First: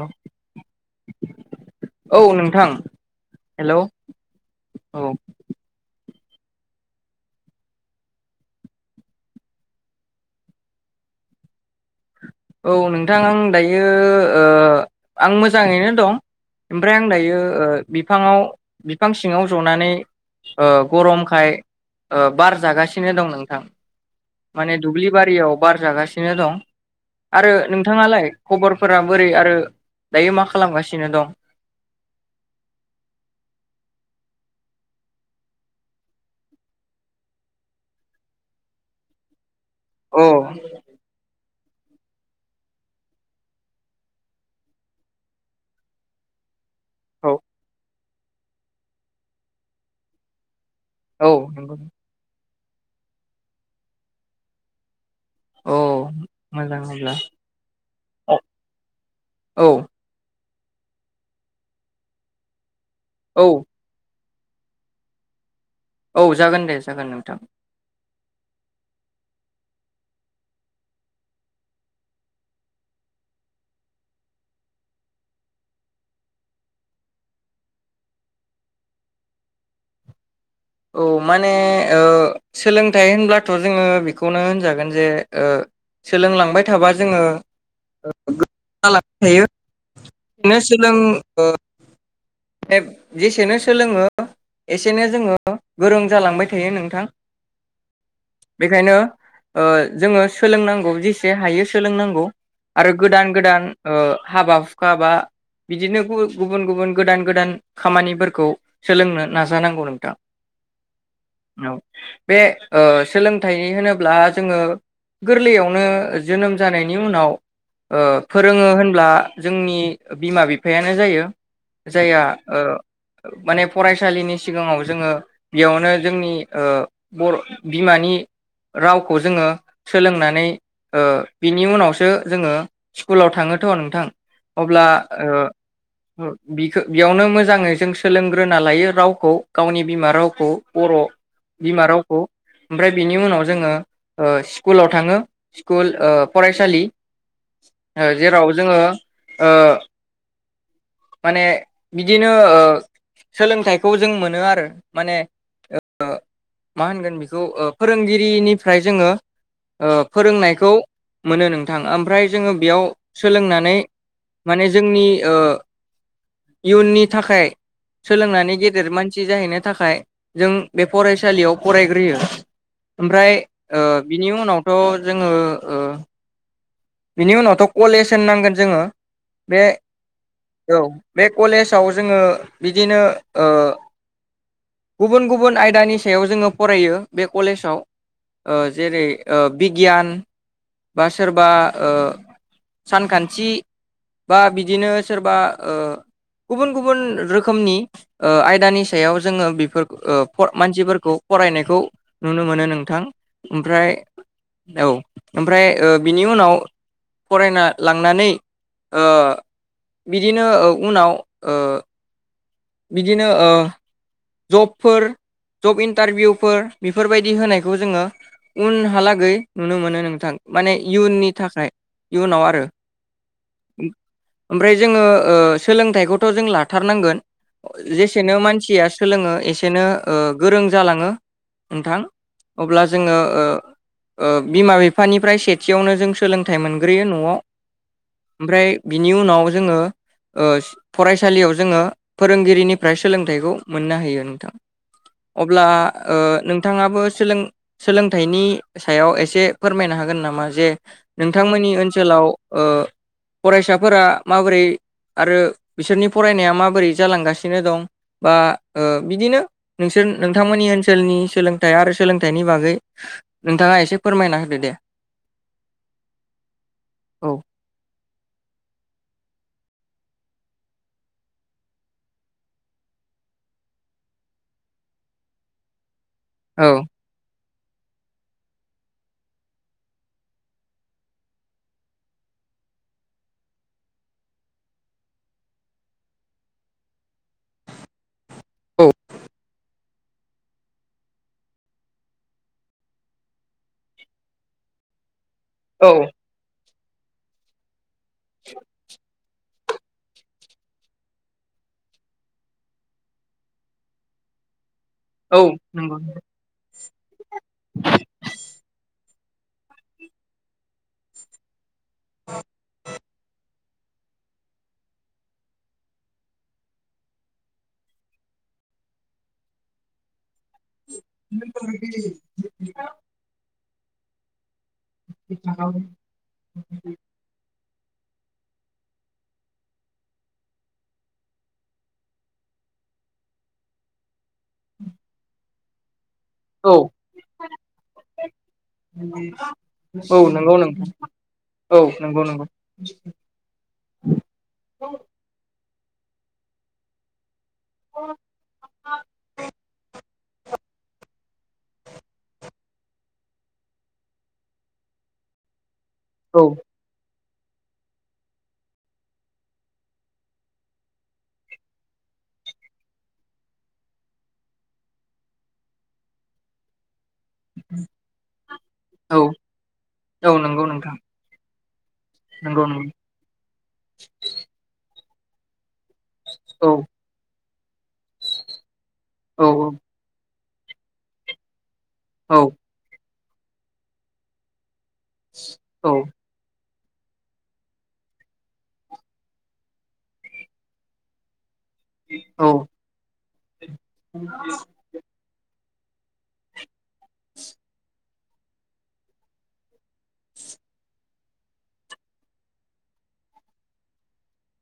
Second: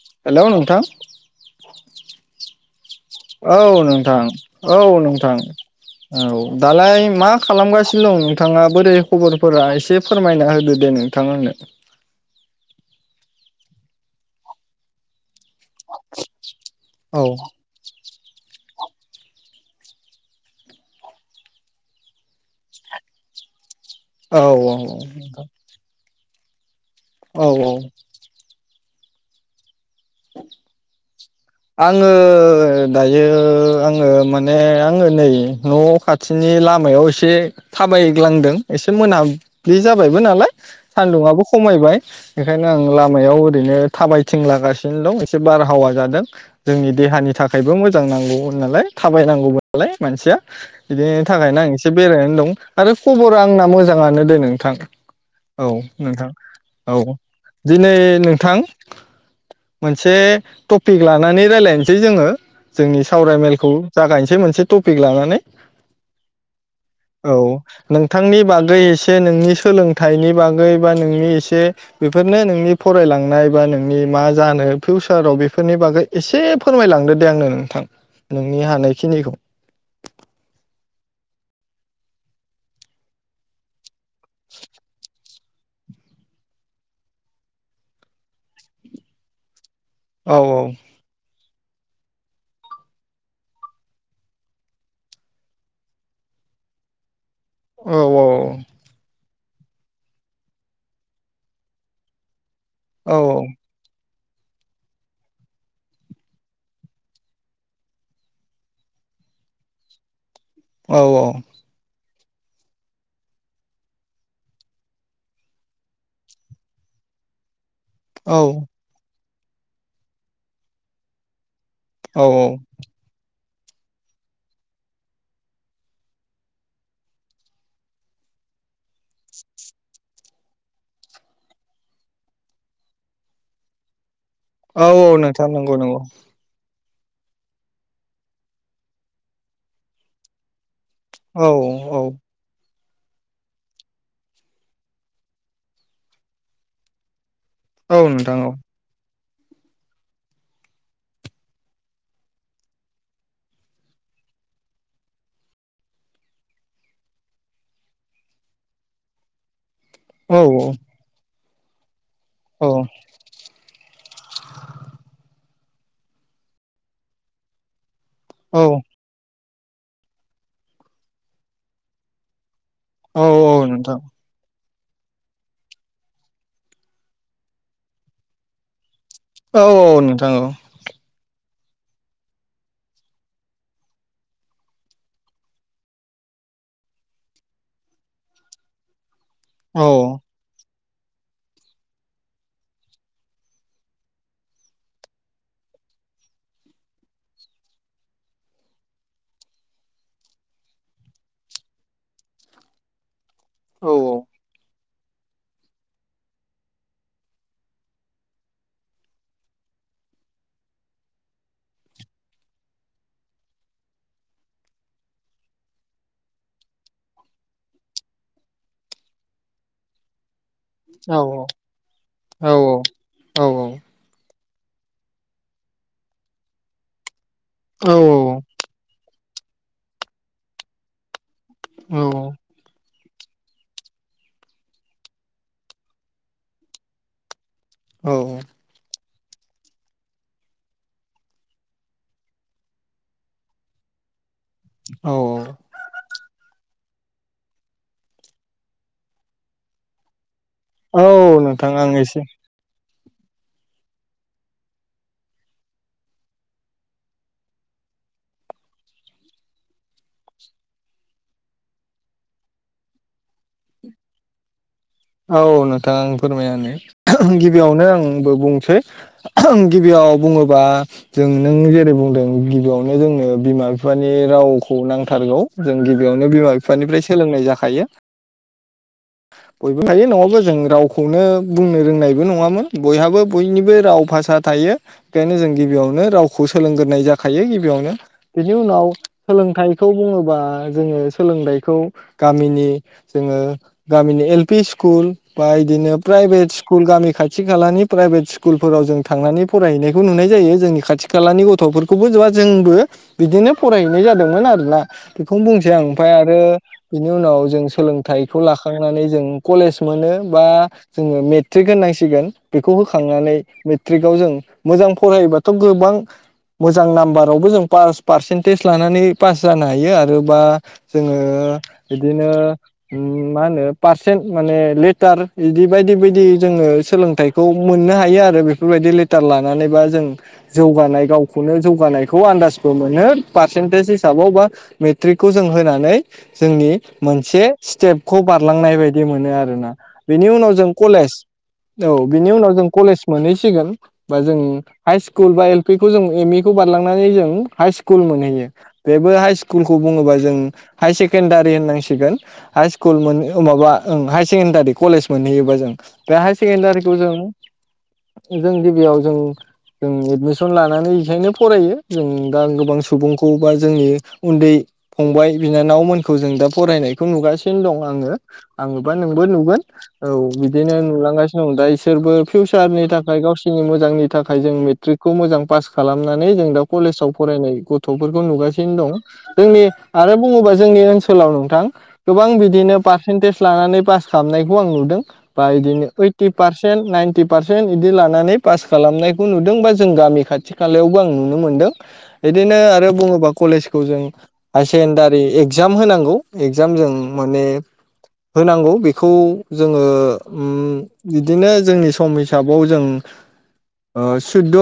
औ हेलौ नोंथां औ नोंथां औ हेलौ नोंथां औ नोंथां। औ दालाय मा खालामगासिनो दं नोंथाङा बोरै खबरफोरा एसे फोरमायना होदो दे नोंथां आंनो? औ नोंथां आं दायो ओ आं मो मोजांयै दं आमफ्राय आं औ दायो ओ बिफांआव बिफां सिंआव ज'नानै ओ गरमखाय ओ बार जागासिनो दं नोंथां। माने दुब्लि औ बारियाव बार जागासिनो। थिगानो दं। आरो औ औ नोंथाङालाय खबर फोरा बोरै आरो दायो मा खालामगासिनो दं? आङो दायो आङो माने आङो नै न' खाथिनि लामायाव एसे थाबायग्लांदों एसे मोना बि जाबायबो अ नालाय सान्दुंङाबो खमायबाय बेखायनो आं लामायाव ओरैनो थाबायथिं लागासिनो दं एसे बारहावा जादों। [inaudible] जोंनि औ देहानि थाखायबो मोजां नांगौ। नालाय थाबायनांगौबालाय मानसिया। बिदिनि औ थाखायनो आं नंगौ एसे बेरायनानै दं। आरो खबरा आंना मोजाङानो दे नोंथां। औ नोंथां मोजां औ अब्ला दिनै नोंथां औ मोनसे। थफिख लानानै रायज्लायनोसै जोङो। जोंनि औ सावरायमेलखौ जागायननोसै मोनसे मोनसे टपिक लानानै। औ जागोन दे जागोन औ नोंथां। नोंथांनि बागै एसे नोंनि सोलोंथाइनि बागै बा नोंनि एसे बेफोरनो नोंनि फरायलांनाय बा नोंनि मा जानो फिउचाराव बेफोर। फोरनि बागै एसे फोरमायलांदो दे आंनो नोंथां नोंनि हानायखिनिखौ। औ माने ओ सोलोंथाइ होनब्लाथ' जोङो बिख खौनो होनजागोन जे। ओ सोलोंलांबाय थाबा जोङो गो गालांबाय थायो। औ नो सोलों। ओ जेसेनो सोलोङो एसेनो जोङो। ओ गोरों जालांबाय थायो नोंथां। औ औ। बेखायनो ओ जोङो सोलोंनांगौ जेसे हायो सोलोंनांगौ। आरो औ गोदान गोदान ओ। हाबा हुखा बा बिदिनो गुबुन गुबुन गोदान गोदान खामानिफोरखौ सोलोंनो नाजानांगौ नोंथां। औ औ। बे ओ सोलोंथाइ होनोब्ला जोङो गोरलैयावनो जोनोम जानायनि उनाव। ओ औ फोरोङो होनब्ला। जोंनि बिमा बिफायानो जायो। औ जायहा ओ। माने फरायसालिनि सिगाङाव जोङो। बियावनो जोंनि ओ बर' बिमानि रावखौ जोङो सोलोंनानै ओ बिनि उनावसो जोङो स्कुलाव थाङोथ नोंथां। औ औ नोंथां नोंगौ नोंगौ। खो बियावनो मोजाङै जों सोलोंग्रोना लायो रावखौ गावनि बिमा रावख खौ। बर' औ बिमा औ रावखौ। ओमफ्राय बिनि उनाव जोङो ओ स्कुलाव थाङो स्कुल ओ फरायसालि। औ नोंथां जेराव औ जोङो। ओ माने बिदिनो ओ सोलोंथाइखौ जों मोनो आरो। माने ओ मा होनगोन बेखौ फोरोंगिरिनिफ्राय जोंङो। ओ औ फोरोंनायखौ। मोनो नोंथां ओमफ्राय। जोङो औ बियाव सोलोंनानै माने जोंनि ओ। इयुननि थाखाय। सोलोंनानै औ गेदेर मानसि जाहैनो थाखाय जों बे फरायसालियाव फरायग्रोयो। औ ओमफ्राय औ ओ नोंथां बिनि उनावथ थ जोङो ओ। बिनि उनावथ कलेज होन नांगोन जोङो। बे औ औ नोंथां औ। कलेजाव जोङो बिदिनो ओ गुबुन गुबुन आयदानि सायाव जोङो फरायो बे कलेजाव ओ जेरै ओ औ बिगियान बा सोरबा ओ सानखान्थि बा बिदिनो सोरबा ओ गुबुन गुबुन रोखोमनि ओ आयदानि सायाव जोङो बेफोर फ ओ मानसिफोरखौ फरायनायखौ नुनो मोनो नोंथां ओमफ्राय औ औ ओमफ्राय ओ बिनि उनाव फरायना लांनानै ओ बिदिनो ओ उनाव ओ बिदिनो ओ जबफोर जब इन्टारभिउफोर बेफोरबायदि होनायखौ जोङो उनहालागै नुनो मोनो नोंथां माने औ इयुननि थाखाय इयुनाव औ आरो औ ओमफ्राय जोङो ओ सोलोंथाइखौथ' जों लाथारनांगोन औ जेसेनो मानसिया सोलोङो एसेनो ओ गोरों जालाङो। नोंथां अब्ला जोङो ओ ओ बिमा बिफानिफ्राय सेथियावनो जों सोलोंथाइ मोनग्रोयो न'आव औ ओमफ्राय बिनि उनाव जोङो ओ फरायसालियाव जोङो फोरोंगिरिनिफ्राय सोलोंथाइखौ मोननो होयो नोंथां औ अब्ला ओ नों थाङाबो सोलों सोलोंथाइनि सायाव एसे फोरमायनो हागोन नामा? जे औ नोंथांमोननि नोंथां आं एसे ओनसोलाव ओ फरायसाफोरा माबोरै आरो बिसोरनि फरायनाया माबोरै जालांगासिनो दं बा ओ बिदिनो नोंसोर नोंथांमोननि ओनसोलनि सोलोंथाइ आरो सोलोंथाइनि बागै नोंथाङा एसे फोरमायना होदो दे। औ नोंथां फोरमायना औ होनि गिबियावनो आंबो बुंसै गिबियाव बुङोबा जों नों जेरै बुंदों गिबियावनो जोंनो बिमा बिफानि रावखौ नांथारगौ जों गिबि बियावनो बिमा औ बिफानिफ्राय सोलोंनाय जा खायो बयबो थायो नङाबा जों रावखौनो बुंनो रोंनायबो नङामोन बयहाबो बयनिबो राव भाषा थायो बेखायनो जों गिबियावनो रावखौ सोलोंगोरोनाय जाखायो गिबियावनो बिनि औ उनाव सोलोंथाइ खौ बुङोबा जोङो सोलोंथाइखौ गामिनि जोङो गामिनि एल पि स्कुल बा औ इदिनो प्राइभेटस स्कुल गामि खाथि खालानि प्राइभेट स्कुलफोराव जों थांनानै फरायहैनायखौ नुनाय जायो जोंनि खाथि खालानि गथ'फोरखौबो जोंबो बिदिनो फरायहैनाय जादोंमोन आरोना। औ बेखौनो बुंनोसै आं नंगौ ओमफाय आरो बिनि उनाव जों सोलोंथाइखौ लाखांनानै जों कलेज मोनोबा जोङो मे ट्रेक होनांसिगोन बेखौ हो थांनानै मेट्रिकआव जों मोजां फरायोबाथ' गोबां मोजां नाम्बारावबो जों पास पारसेन्टेज लानानै पास जानो हायो आरो दा जोङो बिदिनो मा होनो सेन माने लेटार बिदि बायदि बायदि जोङो सोलोंथाइखौ मोननो हायो आरो बेफोर बायदि लेटार लानानैबा जों जौगानाय गावखौनो जौगानायखौ आन्दाजबो मोनो पारसेन्टेज हिसाबाव बा मेट्रिकखौ जों होनानै नै जोंनि औ मोनसे स्टेपखौ बारलांनाय बायदि। बि मोनो आरोना औ बिनि उनाव नंगौ जों नोंथां कलेज औ नंगौ बिनि नंगौ उनाव जों कलेज मोनहैसिगोन बा जों हाइ स्कुल बा एल पि खौ जों एम इ खौ बारलांनानै जों हाइ स्कुल मोनहैयो बेबो हाइ स्कुलखौ बुङोबा जों हायार सेकेणडारि होननांसिगोन हाइ स्कुल मोन माबा ओं हायार सेकेण्डारि कलेज मोनहैयोबा जों आमफ्राय हाई औ सेकेडारिखौ जों जों गिबियाव जों जों एदमिसन लानानै बेखायनो फरायो जों दा गोबां सुबुंखौ बा जोंनि उन्दै फंबाय बिनानावमोनखौ जों दा फरायनाय नुगासिनो दं आङो। आङोबा औ नोंबो नुगोन औ नंगौ बिदिनो नोंथां नुलांगासिनो दं दा इसोरबो नंगौ फिउसारनि नंगौ थाखाय गावसिनि मोजांनि थाखाय जों मेट्रिक खौ मोजां पास खालामनानै जों दा औ कलेजाव फरायनाय गथ'फोरखौ नुगासिनो दं। औ जोंनि आरो बुङोबा जोंनि ओनसोलाव नोंथां। गोबां औ बिदिनो पा पारसेन्टेज लानानै पास खालामनायखौ आं नुदों। बा इदिनो औ ओइटि फारस पारसेन्ट नाइनटि पारसेन्ट इदि लानानै पास खालामनायखौ नुदों बा जों गामि खाथि खालायावबो आं नुनो मोनदों। औ बिदिनो आरो बुङोबा कलेजखौ जों हाय सेकेणडारि एक इगजाम होनांगौ इगजाम जों माने होनांगौ बेखौ जोङो ओम बिदिनो जोंनि सम हिसाबाव जों सुद्द'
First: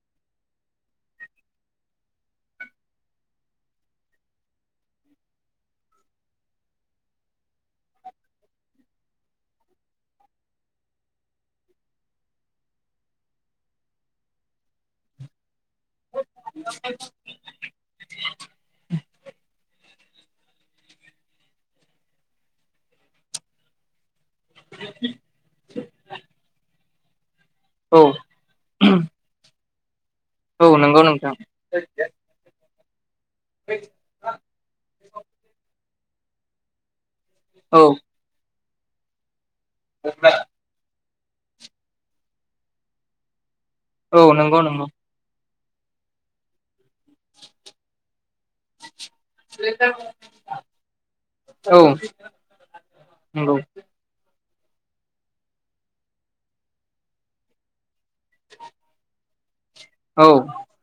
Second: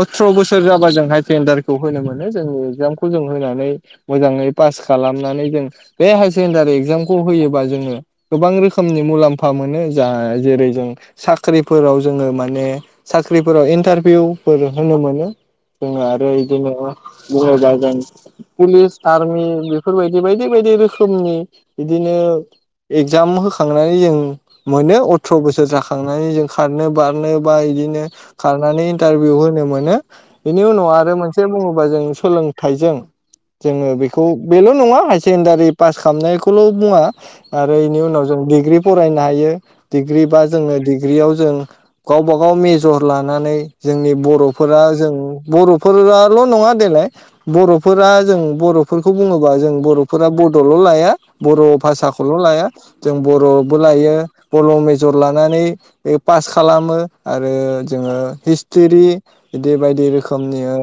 अथ्र' बोसोर जाबा जों हायार सेकेण्डारिखौ होनो मोनो जोंनि इगजामखौ जों होनानै मोजाङै पास खालामनानै जों बे हायार सेकेणडारि एक्जाम खौ होयोबा जोङो गोबां रोखोमनि मुलाम्फा मोनो जा जेरै जों साख्रिफोराव जोङो माने साख्रिफोराव इन्टारभिउफोर होनो मोनो। जोङो आरो इदि नो [unintelligible] पुलिस आर्मि बे बेफोरबायदि बायदि बायदि रोखोमनि बिदिनो एगजाम होखांनानै जों मोनो अथ्र' बोसोर जाखांनानै जों खारनो बार [unintelligible] औ बायदिनो खारनानै इन्टारभिउ होनो मोन नो बेनि औ उनाव नंगौ आरो नोंथां मोनसे बुङोबा जों सोलोंथाइजों जोङो बेखौ बेल' नङा हाय सेकेण्डारि पास खालामनाय खौ खौल' बुङा। आरो औ इनि उनाव जों डिग्री फरायनो हायो। डिग्रि बा जोङो दिग ग्रियाव जों गावबा गाव मेजर लानानै जोंनि औ नंगौ बर'फोरा नंगौ जों बर'फोराल' नङा देलाय बर'फोरा जों बर' फोरखौ बुङोबा जों बर'फोरा बड'ल' लाया बर' औ भासाखौल' लाया जों नंगौ बर'बो लायो बर' मेजर लानानै ऐ पास खालामो आरो जोङो हिस्टिरि बेबादि रोखोमनि औ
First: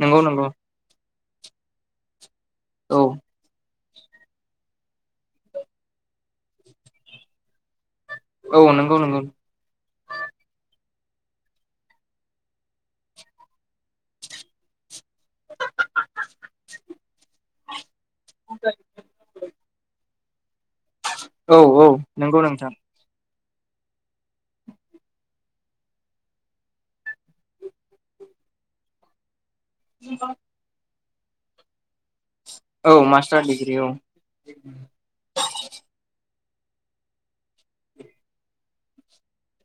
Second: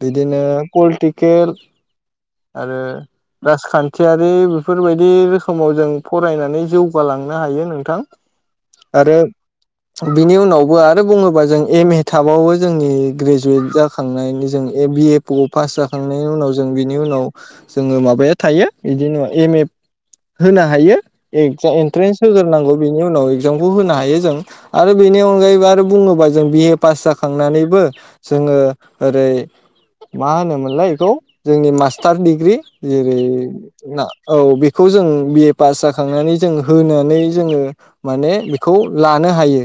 नंगौ बिदिनो नंगौ पलटिक गेल आरो औ राजखान्थि थियारिबो बेफोरबायदि रोखोमाव जों फरायनानै जौगालांनो हायो नोंथां। औ नंगौ आरो नंगौ बिनि उनावबो आर आरो बुङोबा जों एम ए थाबावबो जोंनि ग्रेजुवेट जाखांनायनि जों ए बि ए ब पास जाखांनायनि उनाव जों बिनि उनाव जोङो माबाया थायो बिदि ना होनो हायो औ एग्जा औ एन्ट्रेन्स नंगौ नोंथां होग्रोनांगौ बेनि उनाव एगजाम खौ होनो हायो जों आरो बेनि अनगायैबो आरो बुङोबा जों बि ए पास जाखांनानैबो जोङो ओरै मा होनोमोनलाय इखौ जोंनि मास टार डिग्रि औ जेरै मास्टार डिग्रि औ ना औ बेखौ जों बिए पास जाखांनो जों होनानै जोङो माने बेखौ लानो हायो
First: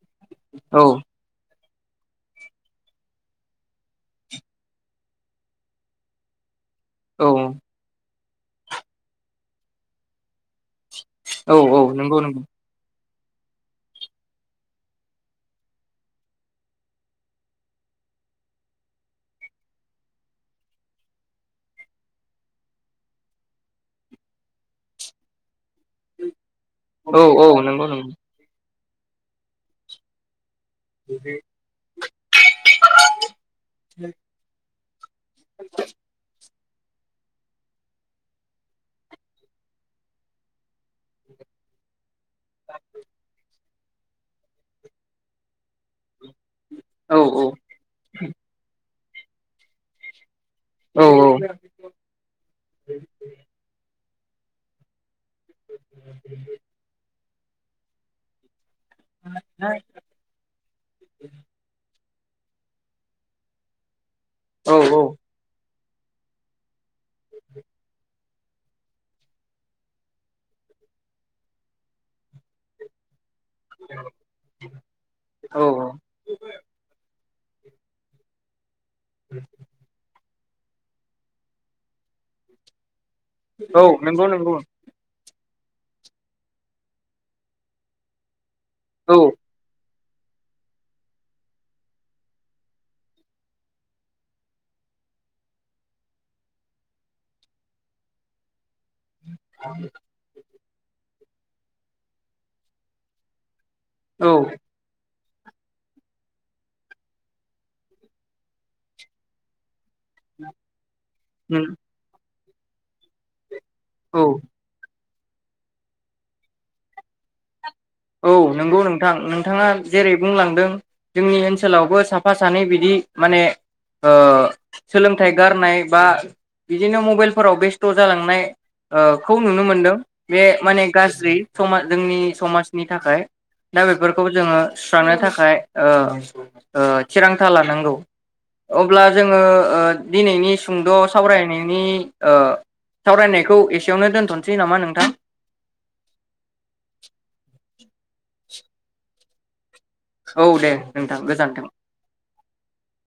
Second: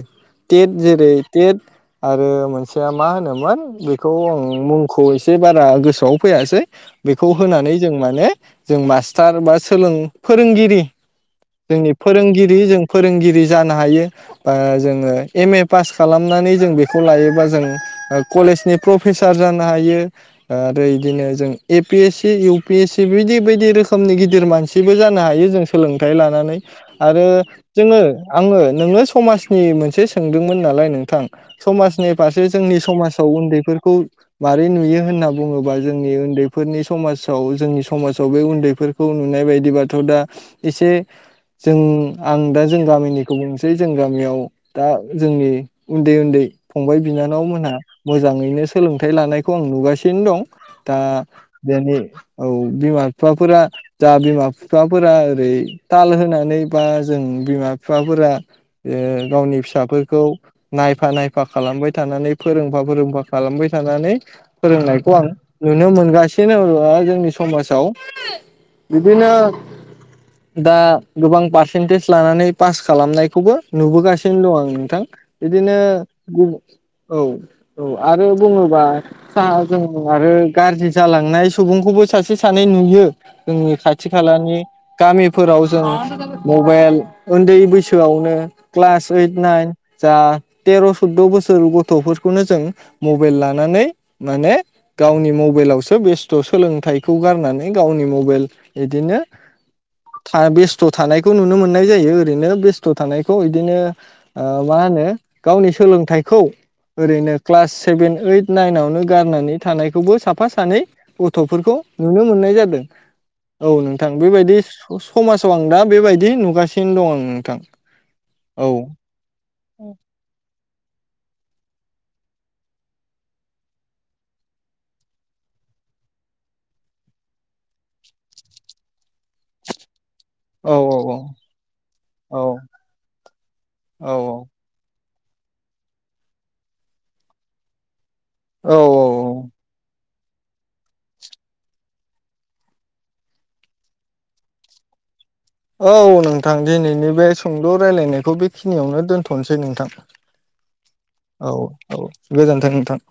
टेट औ जेरै टेट आरो मोनसेया मा होनोमोन बेखौ आं मुंखौ एसे बारा गोसोआव फैयासै औ बेखौ होनानै जों माने जों मास टार बा सोलों फोरोंगिरि औ औ जोंनि नंगौ नंगौ फोरोंगिरि जों फोरोंगिरि जानो हायो ब जोङो एम ए पास खालामनानै जों बेखौ लायोबा जों कलेजनि प्रफेसार जानो हायो आरो बिदिनो जों A P S C U P S C बिदि बायदि रोखोम रोखोमनि गिदिर मानसिबो जानो हायो जों सोलोंथाइ लानानै औ आरो औ नंगौ जोङो नंगौ आङो नोङो समाजनि मोनसे सोंदोंमोन नालाय नोंथां समाजनि फारसे जोंनि समाजाव उन्दैफोरखौ मारै नुयो होन्ना बुङोबा जोंनि उन्दै फोरनि समाजाव जोंनि समाजाव बे उन्दै फोरफोरखौ नुनाय बायदिबाथ' दा एसे जों आं दा जों गामिनिखौ बुंनोसै जै जों गामियाव दा जोंनि उन्दै उन्दै फंबाय औ बिनानाव मोनहा मोजाङैनो सोलों थाय लानायखौ आं नुगासिनो दं दा औ बेनि औ बिमा बिफाफोरा जा बिमा बिफाफोरा ओरै ताल होनानै बा जों बिमा बिफाफोरा गावनि फिसाफोरखौ नायफा नायफा खालामबाय। थानानै फोरोंफा फोरोंफा खालामबाय थानानै। औ फोरनायखं आं नुनो मोनगासिनो जोंनि समाजाव बिदिनो दा गोबां पारसेन्टेज लानानै पास खालामनाय बे खौबो नुबोगासिनो दं आं नोंथां औ बिदिनो गुबुन औ। औ आरो बुङोबा [unintelligible] गाज्रि जालांनाय सुबुंखौबो सासे सानै नुयो जोंनि औ खाथि नंगौ नंगौ खालानि गामि फोराव जों मबेल ओन्दै बैसोआवनो क्लास औ ओइट नाइन जा तेर' सुदद' बोसोर गथ'फोरखौनो जों मबेल लानानै माने गावनि मबेलावसो बेस्थ' सोलोंथाइखौ गारनानै गावनि म [inaudible] बिदिनो [inaudible] थ' थानायखौ नुनो मोननाय जायो ओरैनो बेस्थ' थानायखौ। बिदिनो औ मा ओ होनो गावनि सोलोंथाइखौ ओरैनो क्लास सेभेन ओइट नाइनावनो गारनानै थानाय खौबो साफा सानै गथ'फोरखौ नुनो मोननाय जादों। औ नोंथां औ बेबायदि स'स समाजाव आं दा बेबायदि नुगासिनो दं आं नोंथां औ नंगौ नोंथां नोंथाङा जेरै बुंलांदों जोंनि ओनसोलावबो साफा सानै बिदि माने ओ सोलोंथाइ गारनाय बा बिदिनो मबाइलफोराव बेस्थ' जालांनाय ओ खौ नुनो मोनदों। बे औ माने गाज्रि समाज जोंनि औ समाज नि थाखाय दा औ बेफोरखौ जोङो सुस्रानो थाखाय ओ ओ थिरांथा लानांगौ। औ अब्ला जोङो ओ दिनैनि सुंद' सावरायनायनि ओ सावरायनायखौ एसेयावनो दोनथ'सै नामा नोंथां? औ नोंथां दिनैनि बे सुंद' रायलायनायखौ बेखिनियावनो दोनथ'नोसै नोंथां। दे नोंथां औ गोजोन्थों औ गोजोनथों नोंथां।